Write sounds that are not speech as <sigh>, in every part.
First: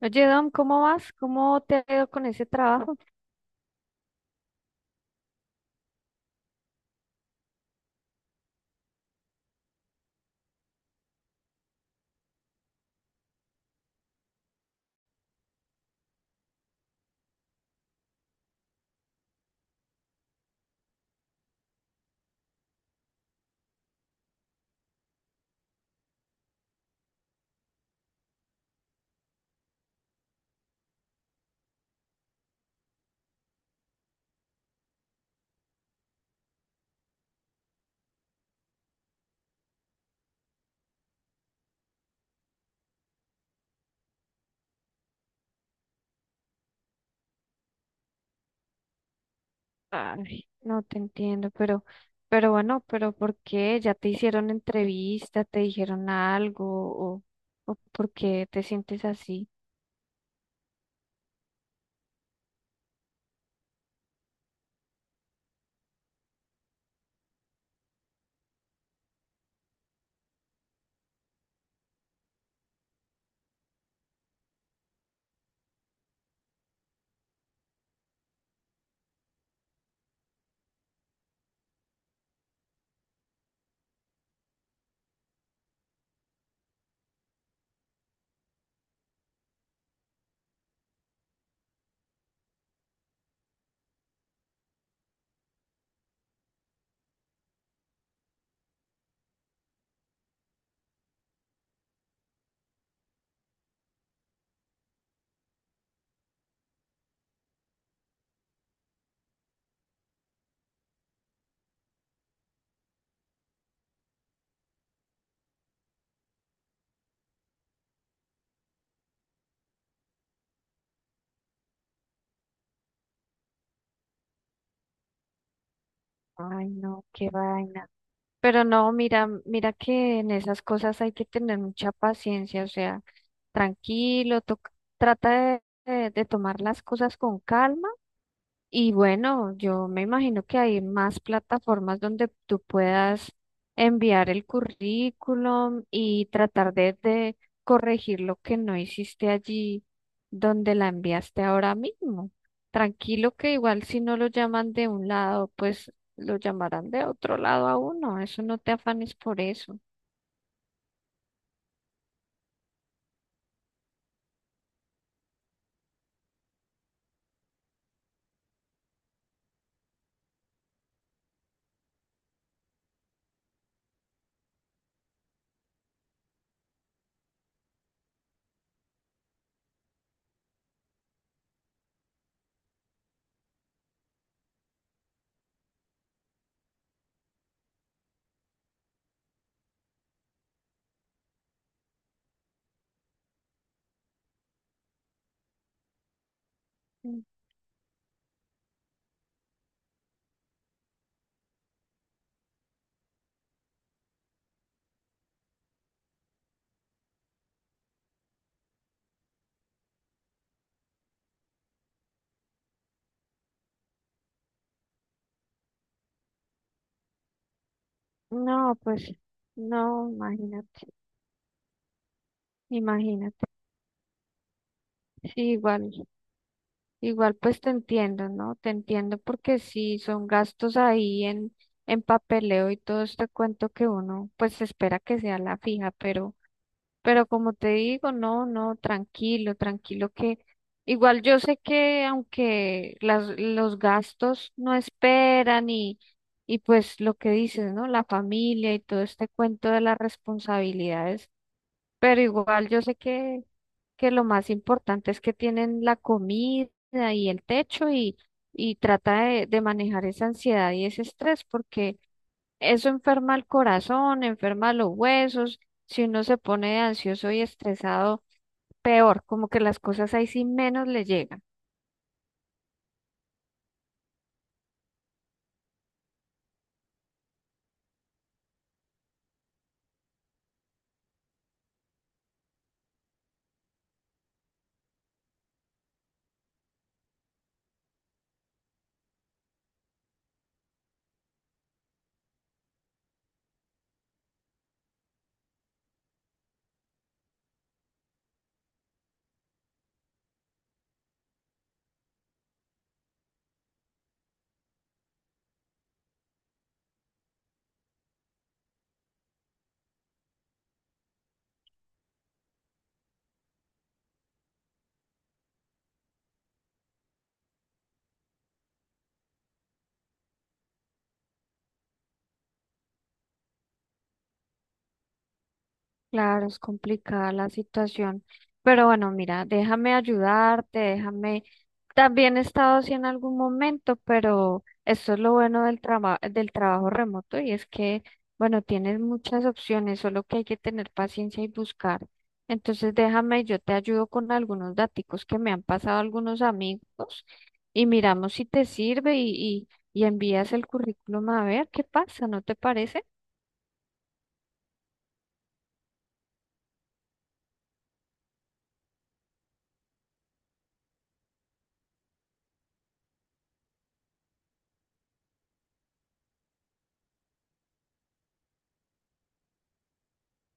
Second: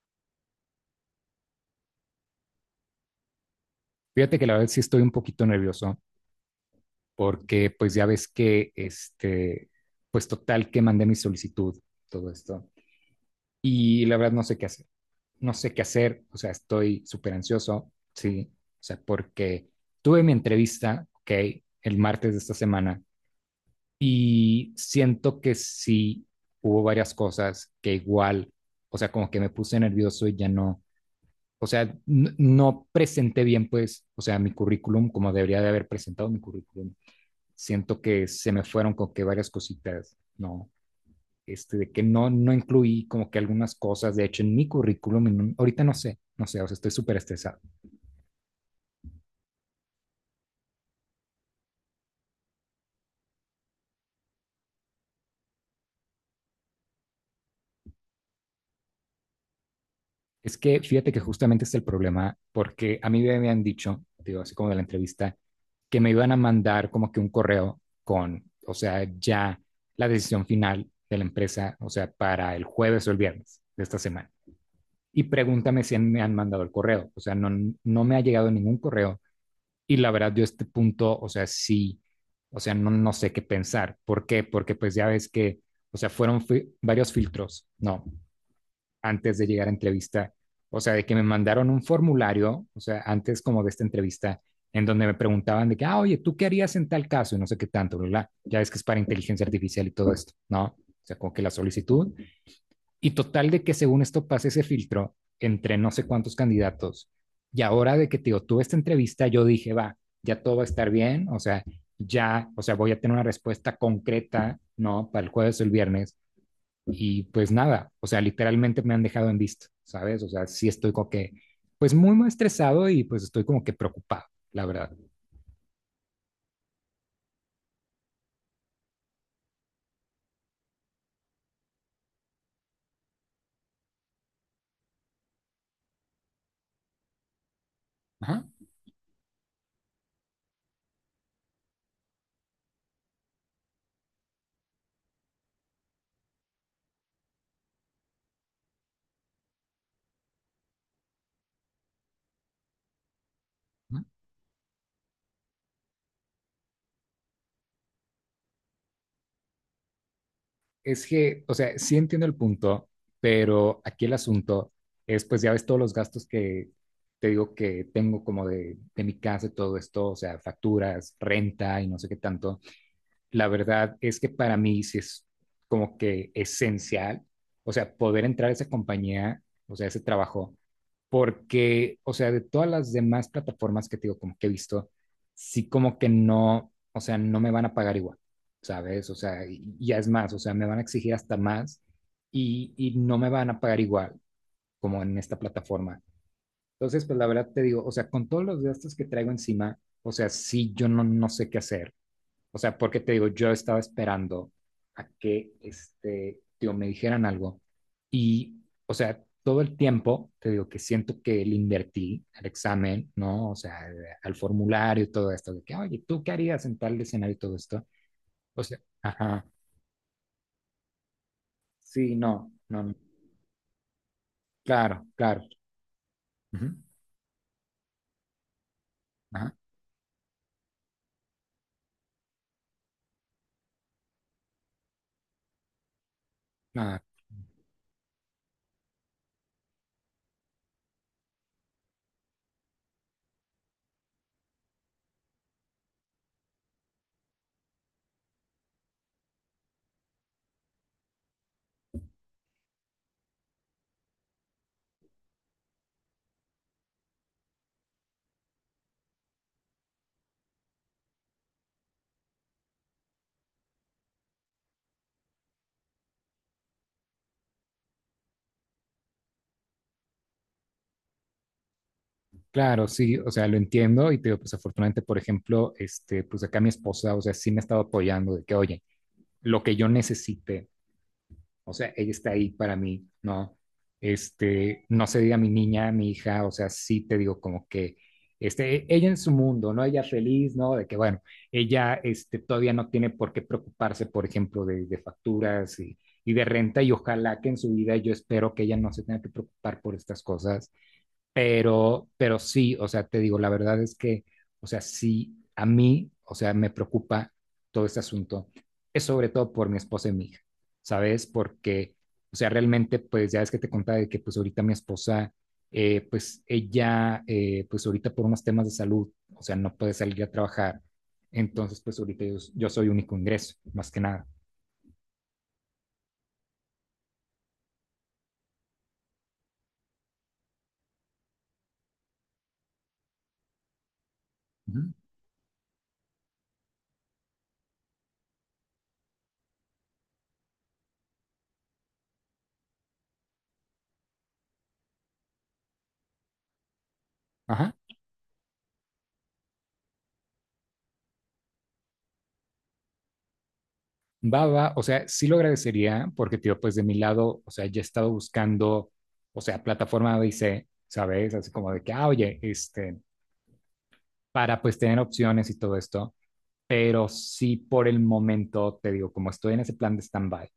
Oye, Dom, ¿cómo vas? ¿Cómo te ha ido con ese trabajo? Fíjate que la verdad sí estoy un poquito nervioso porque pues ya ves que pues total que mandé mi solicitud, todo esto. Y la verdad no sé qué hacer, no sé qué hacer, o sea, estoy súper ansioso, sí, o sea, porque tuve mi entrevista, ok, el martes de esta semana y siento que sí hubo varias cosas que igual, o sea, como que me puse nervioso y ya no, o sea, no presenté bien, pues, o sea, mi currículum como debería de haber presentado mi currículum siento que se me fueron con que varias cositas, ¿no? De que no, no incluí como que algunas cosas, de hecho, en mi currículum, ahorita no sé, no sé, o sea, estoy súper estresado. Ay, no te entiendo, pero bueno, pero ¿por qué? ¿Ya te hicieron entrevista? ¿Te dijeron algo? ¿O por qué te sientes así? Es que fíjate que justamente es el problema, porque a mí me habían dicho, digo, así como de la entrevista, que me iban a mandar como que un correo con, o sea, ya la decisión final de la empresa, o sea, para el jueves o el viernes de esta semana. Y pregúntame si me han mandado el correo, o sea, no, no me ha llegado ningún correo. Y la verdad, yo a este punto, o sea, sí, o sea, no, no sé qué pensar. ¿Por qué? Porque pues ya ves que, o sea, varios filtros, ¿no? Antes de llegar a entrevista, o sea, de que me mandaron un formulario, o sea, antes como de esta entrevista, en donde me preguntaban de que, ah, oye, ¿tú qué harías en tal caso? Y no sé qué tanto, bla, bla. Ya ves que es para inteligencia artificial y todo esto, ¿no? O sea, como que la solicitud y total de que según esto pase ese filtro entre no sé cuántos candidatos. Y ahora de que te digo, tuve esta entrevista, yo dije, va, ya todo va a estar bien, o sea, ya, o sea, voy a tener una respuesta concreta, ¿no? Para el jueves o el viernes. Y pues nada, o sea, literalmente me han dejado en visto, ¿sabes? O sea, sí estoy como que, pues muy, muy estresado y pues estoy como que preocupado, la verdad. Ay, no, qué vaina. Pero no, mira que en esas cosas hay que tener mucha paciencia, o sea, tranquilo, trata de tomar las cosas con calma. Ajá. Y bueno, yo me imagino que hay más plataformas donde tú puedas enviar el currículum y tratar de corregir lo que no hiciste allí donde la enviaste ahora mismo. Tranquilo que igual si no lo llaman de un lado, pues lo llamarán de otro lado a uno. Eso no te afanes por eso. Es que, o sea, sí entiendo el punto, pero aquí el asunto es, pues ya ves todos los gastos que te digo que tengo como de mi casa y todo esto, o sea, facturas, renta y no sé qué tanto. La verdad es que para mí sí es como que esencial, o sea, poder entrar a esa compañía, o sea, ese trabajo, porque, o sea, de todas las demás plataformas que te digo, como que he visto, sí como que no, o sea, no me van a pagar igual, ¿sabes? O sea, y ya es más, o sea, me van a exigir hasta más y no me van a pagar igual como en esta plataforma. Entonces, pues Mm. la verdad te digo, o sea, con todos los gastos que traigo encima, o sea, sí, yo no, no sé qué hacer. O sea, porque te digo, yo estaba esperando a que, digo, me dijeran algo. Y, o sea, todo el tiempo, te digo, que siento que le invertí al examen, ¿no? O sea, al formulario y todo esto, de que, oye, ¿tú qué harías en tal escenario y todo esto? O No, sea, pues ajá, no, imagínate, sí, no, no, no. imagínate. Claro, claro, Sí, igual. ujú, Igual pues te entiendo, ¿no? Te entiendo ajá, porque sí son gastos en papeleo y todo este cuento que uno pues espera que sea la fija, ah, pero como te digo, no, no, tranquilo, tranquilo que igual yo sé que aunque los gastos no esperan y pues lo que dices, ¿no? La familia y todo este cuento de las responsabilidades, pero igual yo sé que lo más importante es que tienen la comida y el techo y trata de manejar esa ansiedad y ese estrés, porque eso enferma el corazón, enferma los huesos, si uno se pone ansioso y estresado, peor, como que las cosas ahí sí menos le llegan. claro, sí, o sea, lo entiendo y te digo, pues afortunadamente, por ejemplo, pues acá mi esposa, o sea, sí me ha estado apoyando de que, oye, lo que yo necesite. O sea, ella está ahí para mí, ¿no? No se diga mi niña, mi hija, o sea, sí te digo como que, ella en su mundo, ¿no? Ella feliz, ¿no? De que, bueno, ella, todavía no tiene por qué preocuparse, por ejemplo, de facturas y de renta, y ojalá que en su vida yo espero que ella no se tenga que preocupar por estas cosas, pero sí, o sea, te digo, la verdad es que, o sea, sí, a mí, o sea, me preocupa todo este asunto. Es sobre todo por mi esposa y mi hija, ¿sabes? Porque, o sea, realmente, pues ya es que te contaba de que, pues ahorita mi esposa, pues ella, pues ahorita por unos temas de salud, o sea, no puede salir a trabajar. Entonces, pues ahorita yo, yo soy único ingreso, más que nada. Claro, es complicada la situación, pero bueno, mira, déjame ayudarte, déjame. También he estado así en algún momento, pero Ujú. esto es lo bueno del trabajo remoto y es que, bueno, tienes muchas opciones, solo que hay que tener paciencia y buscar. Entonces, déjame, yo te ayudo con algunos daticos que me han pasado algunos amigos Ajá. y miramos si te sirve y envías el currículum a ver qué pasa, ¿no te parece? Va, va, o sea, sí lo agradecería porque, tío, pues de mi lado, o sea, ya he estado buscando, o sea, plataforma A, B, C, ¿sabes? Así como de que, ah, oye, para pues tener opciones y todo esto, pero sí por el momento, te digo, como estoy en ese plan de stand-by,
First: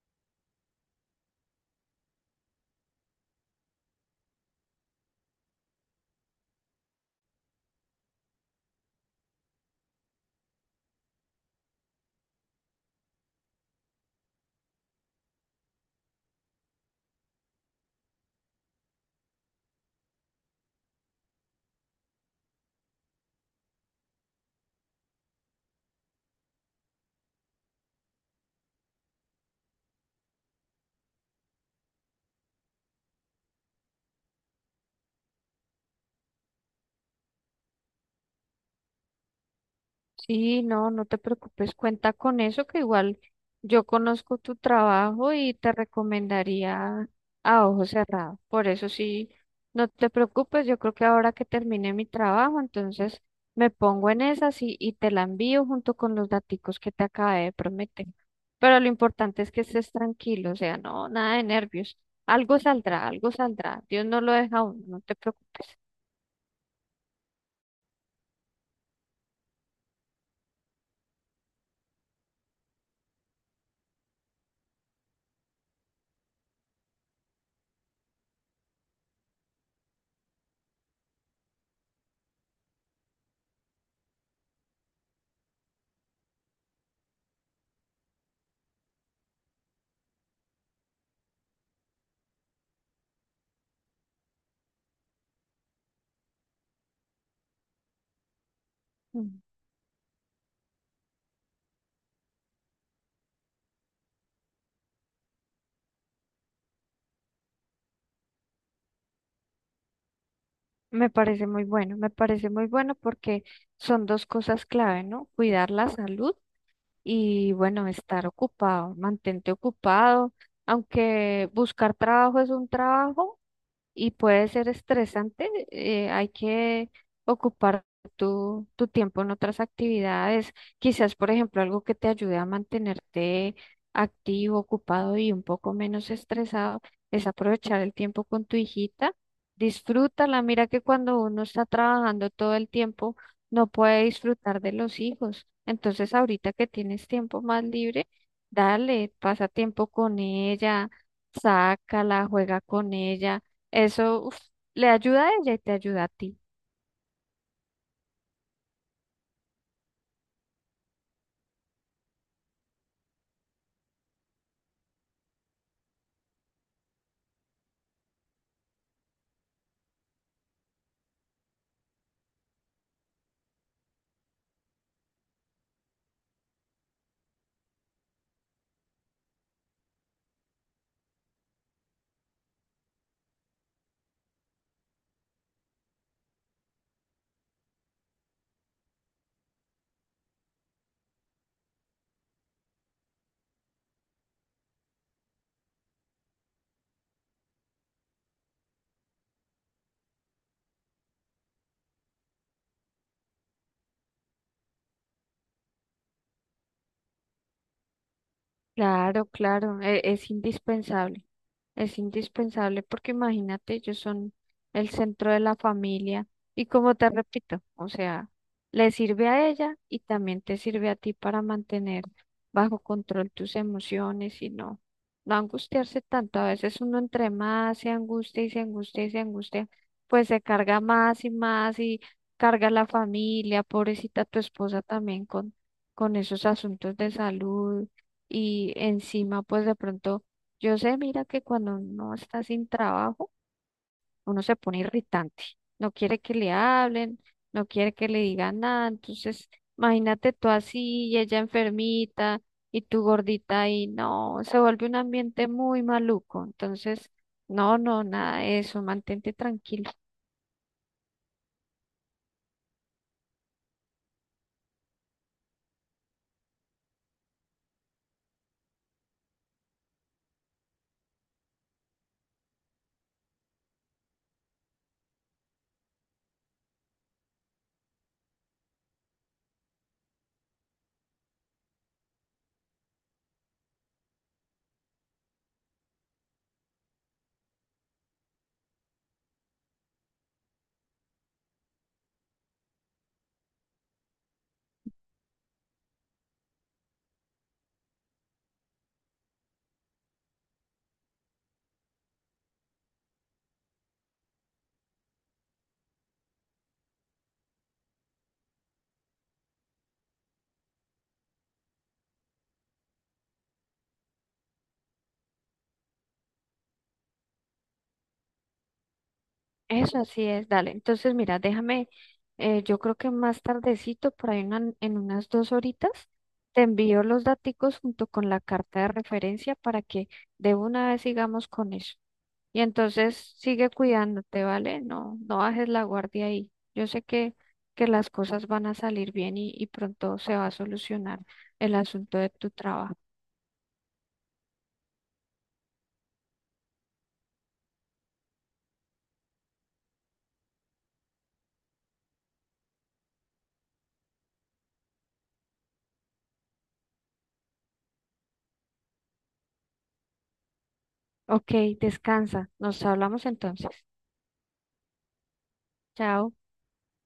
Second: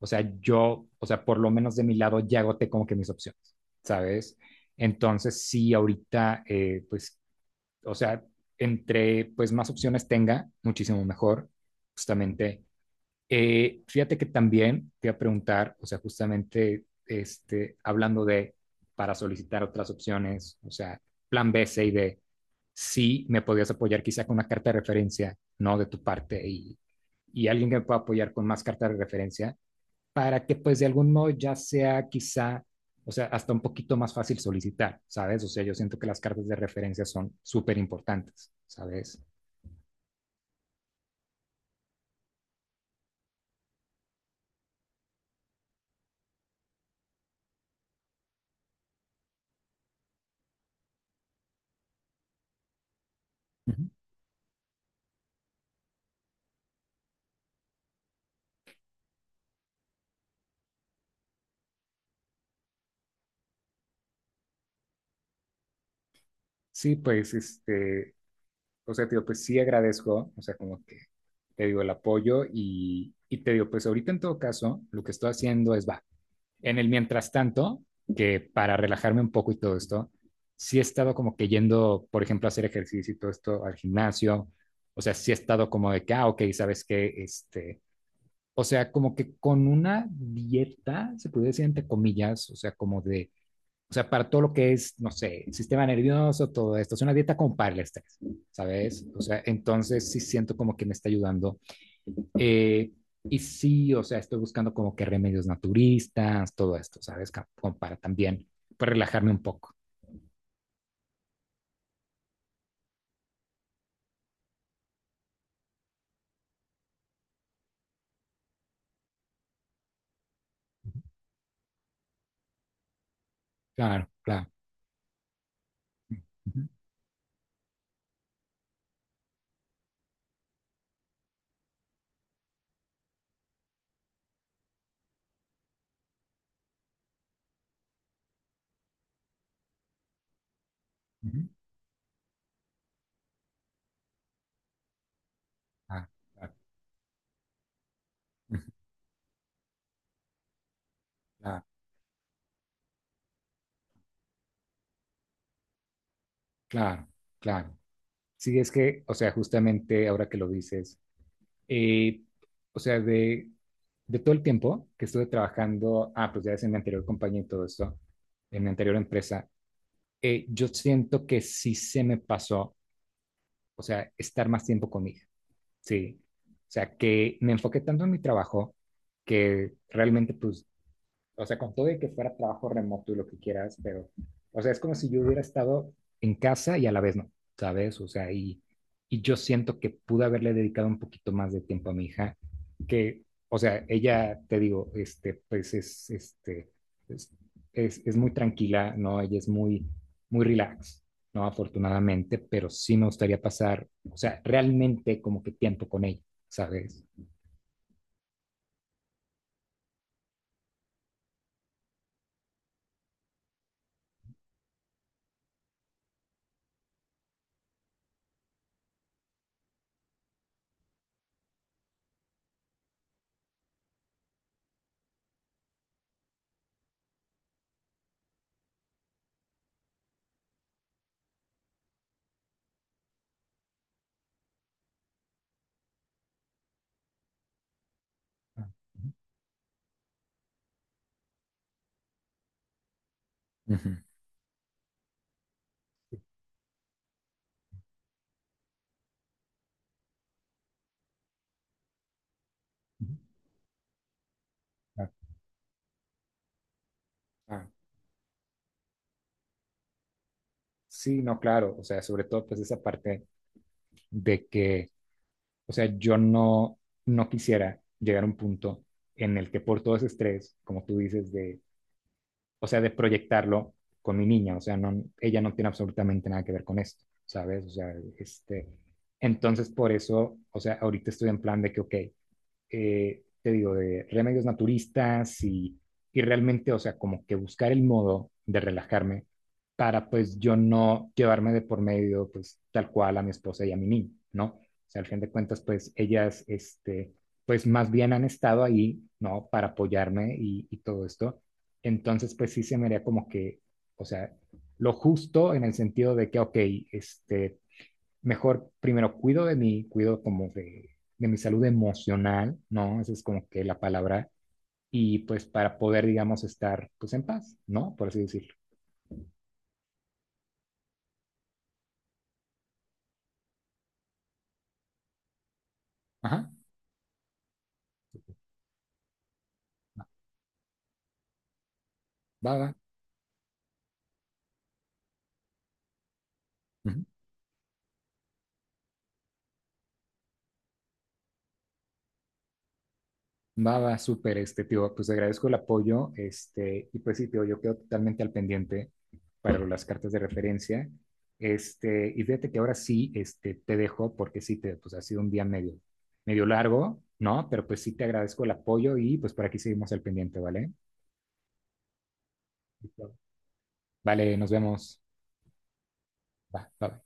o sea, yo, o sea, por lo menos de mi lado ya agoté como que mis opciones, ¿sabes? Entonces, sí, ahorita, pues, o sea, entre pues más opciones tenga, muchísimo mejor, justamente fíjate que también te iba a preguntar, o sea, justamente hablando de para solicitar otras opciones, o sea, plan B, C y D, si me podías apoyar quizá con una carta de referencia, ¿no? De tu parte y alguien que me pueda apoyar con más cartas de referencia para que pues de algún modo ya sea quizá, o sea, hasta un poquito más fácil solicitar, ¿sabes? O sea, yo siento que las cartas de referencia son súper importantes, ¿sabes? Y no, no te preocupes, cuenta con eso, que igual yo conozco tu trabajo y te recomendaría a ojo cerrado. Por eso sí, no te preocupes, yo creo que ahora que termine mi trabajo, entonces me Ujú. pongo en esas y te la envío junto con los daticos que te acabé de prometer. Pero lo importante es que estés tranquilo, o sea, no, nada de nervios. Algo saldrá, algo saldrá. Dios no lo deja a uno, no te preocupes. Sí, pues o sea, te digo, pues sí agradezco, o sea, como que te digo el apoyo y te digo, pues ahorita en todo caso, lo que estoy haciendo es, va, en el mientras tanto, que para relajarme un poco y todo esto, sí he estado como que yendo, por ejemplo, a hacer ejercicio y todo esto al gimnasio, o sea, sí he estado como de que, ah, ok, sabes que, o sea, como que con una dieta, se puede decir entre comillas, o sea, como de o sea, para todo lo que es, no sé, el sistema nervioso, todo esto. Es una dieta como para el estrés, ¿sabes? O sea, entonces sí siento como que me está ayudando. Eh, y sí, o sea, estoy buscando como que remedios naturistas, todo esto, ¿sabes? Como para también, para relajarme un poco. Me parece muy bueno, me parece muy bueno porque son dos cosas clave, ¿no? Cuidar la salud y, bueno, estar ocupado, mantente ocupado, aunque buscar trabajo es un trabajo, Claro, y puede claro. ser estresante. Hay Ujú, que ocupar tu tiempo en otras actividades. Quizás, por ejemplo, algo que te ayude a mantenerte activo, ocupado y un poco menos estresado es aprovechar el tiempo con tu hijita. Disfrútala. Mira que cuando ujú. uno está trabajando todo el tiempo, no puede disfrutar de los hijos. Ah, Entonces, ahorita claro, que tienes tiempo más libre, <laughs> ujú, dale, pasa tiempo con ella, claro, sácala, juega con ella, eso uf, le ayuda a ella y te ayuda a ti. claro, claro. Sí, es que, o sea, justamente ahora que lo dices, Eh, o sea, de todo el tiempo que estuve trabajando, ah, pues ya es en mi anterior compañía y todo esto, en mi anterior empresa, yo siento que sí se me pasó, o sea, estar más tiempo con mi hija, sí. O sea, que me enfoqué tanto en mi trabajo que realmente, pues, o sea, con todo y que fuera trabajo remoto y lo que quieras, pero, o sea, es como si yo hubiera estado en casa y a la vez no, ¿sabes? O sea, y yo siento que pude haberle dedicado un poquito más de tiempo a mi hija, que, o sea, ella, te digo, es, es muy tranquila, ¿no? Ella es muy, muy relax, ¿no? Afortunadamente, pero sí me gustaría pasar, o sea, realmente como que tiempo con ella, ¿sabes? Claro, claro, es indispensable porque imagínate, ellos son el centro de la familia y como te repito, o sea, le sirve a ella y también te sirve a ti para mantener bajo control tus emociones y no, no angustiarse tanto. A veces uno entre más se angustia y se angustia y se angustia, pues se carga más y más y carga la familia, pobrecita tu esposa también con esos asuntos de salud y encima, pues de pronto, yo sé, mira que cuando uno está sin trabajo, Ujú. uno se pone irritante, no quiere que le hablen, no quiere que le digan nada. Entonces, imagínate tú así, y ella enfermita, y tú gordita ahí, no, se vuelve un ambiente muy maluco. Entonces, Ah, no, no, nada de eso, mantente tranquilo. sí, no, claro, o sea, sobre todo pues esa parte de que, o sea, yo no, no quisiera llegar a un punto en el que por todo ese estrés, como tú dices, de, o sea, de proyectarlo con mi niña, o sea, no, ella no tiene absolutamente nada que ver con esto, ¿sabes? O sea, entonces por eso, o sea, ahorita estoy en plan de que, ok, te digo, de remedios naturistas y realmente, o sea, como que buscar el modo de relajarme para pues yo no llevarme de por medio pues tal cual a mi esposa y a mi niño, ¿no? O sea, al fin de cuentas pues ellas, pues más bien han estado ahí, ¿no? Para apoyarme y todo esto. Entonces pues sí se me haría como que, o sea, lo justo en el sentido de que, ok, este, mejor primero cuido de mí, cuido como de mi salud emocional, ¿no? Esa es como que la palabra. Y pues para poder, digamos, estar pues en paz, ¿no? Por así decirlo. Eso así es, dale. Entonces, mira, déjame, yo creo que más tardecito, por ahí en unas 2 horitas, Ajá, te envío los daticos junto con la carta de referencia para que de una vez sigamos con eso. va, Y va. entonces sigue cuidándote, ¿vale? No, no bajes la guardia ahí. Yo sé Ujú. Que las cosas van a salir bien y pronto se va a solucionar el asunto de tu trabajo. Va, va, súper, tío, pues te agradezco el apoyo, y pues sí, tío, yo quedo totalmente al pendiente para las cartas de referencia, y fíjate que ahora sí, te dejo, porque sí, te, pues ha sido un día medio, medio largo, ¿no? Pero pues sí te agradezco el apoyo y pues por aquí seguimos al pendiente, ¿vale? Ok, descansa. Nos hablamos entonces. Vale, nos vemos. Chao. Va, bye.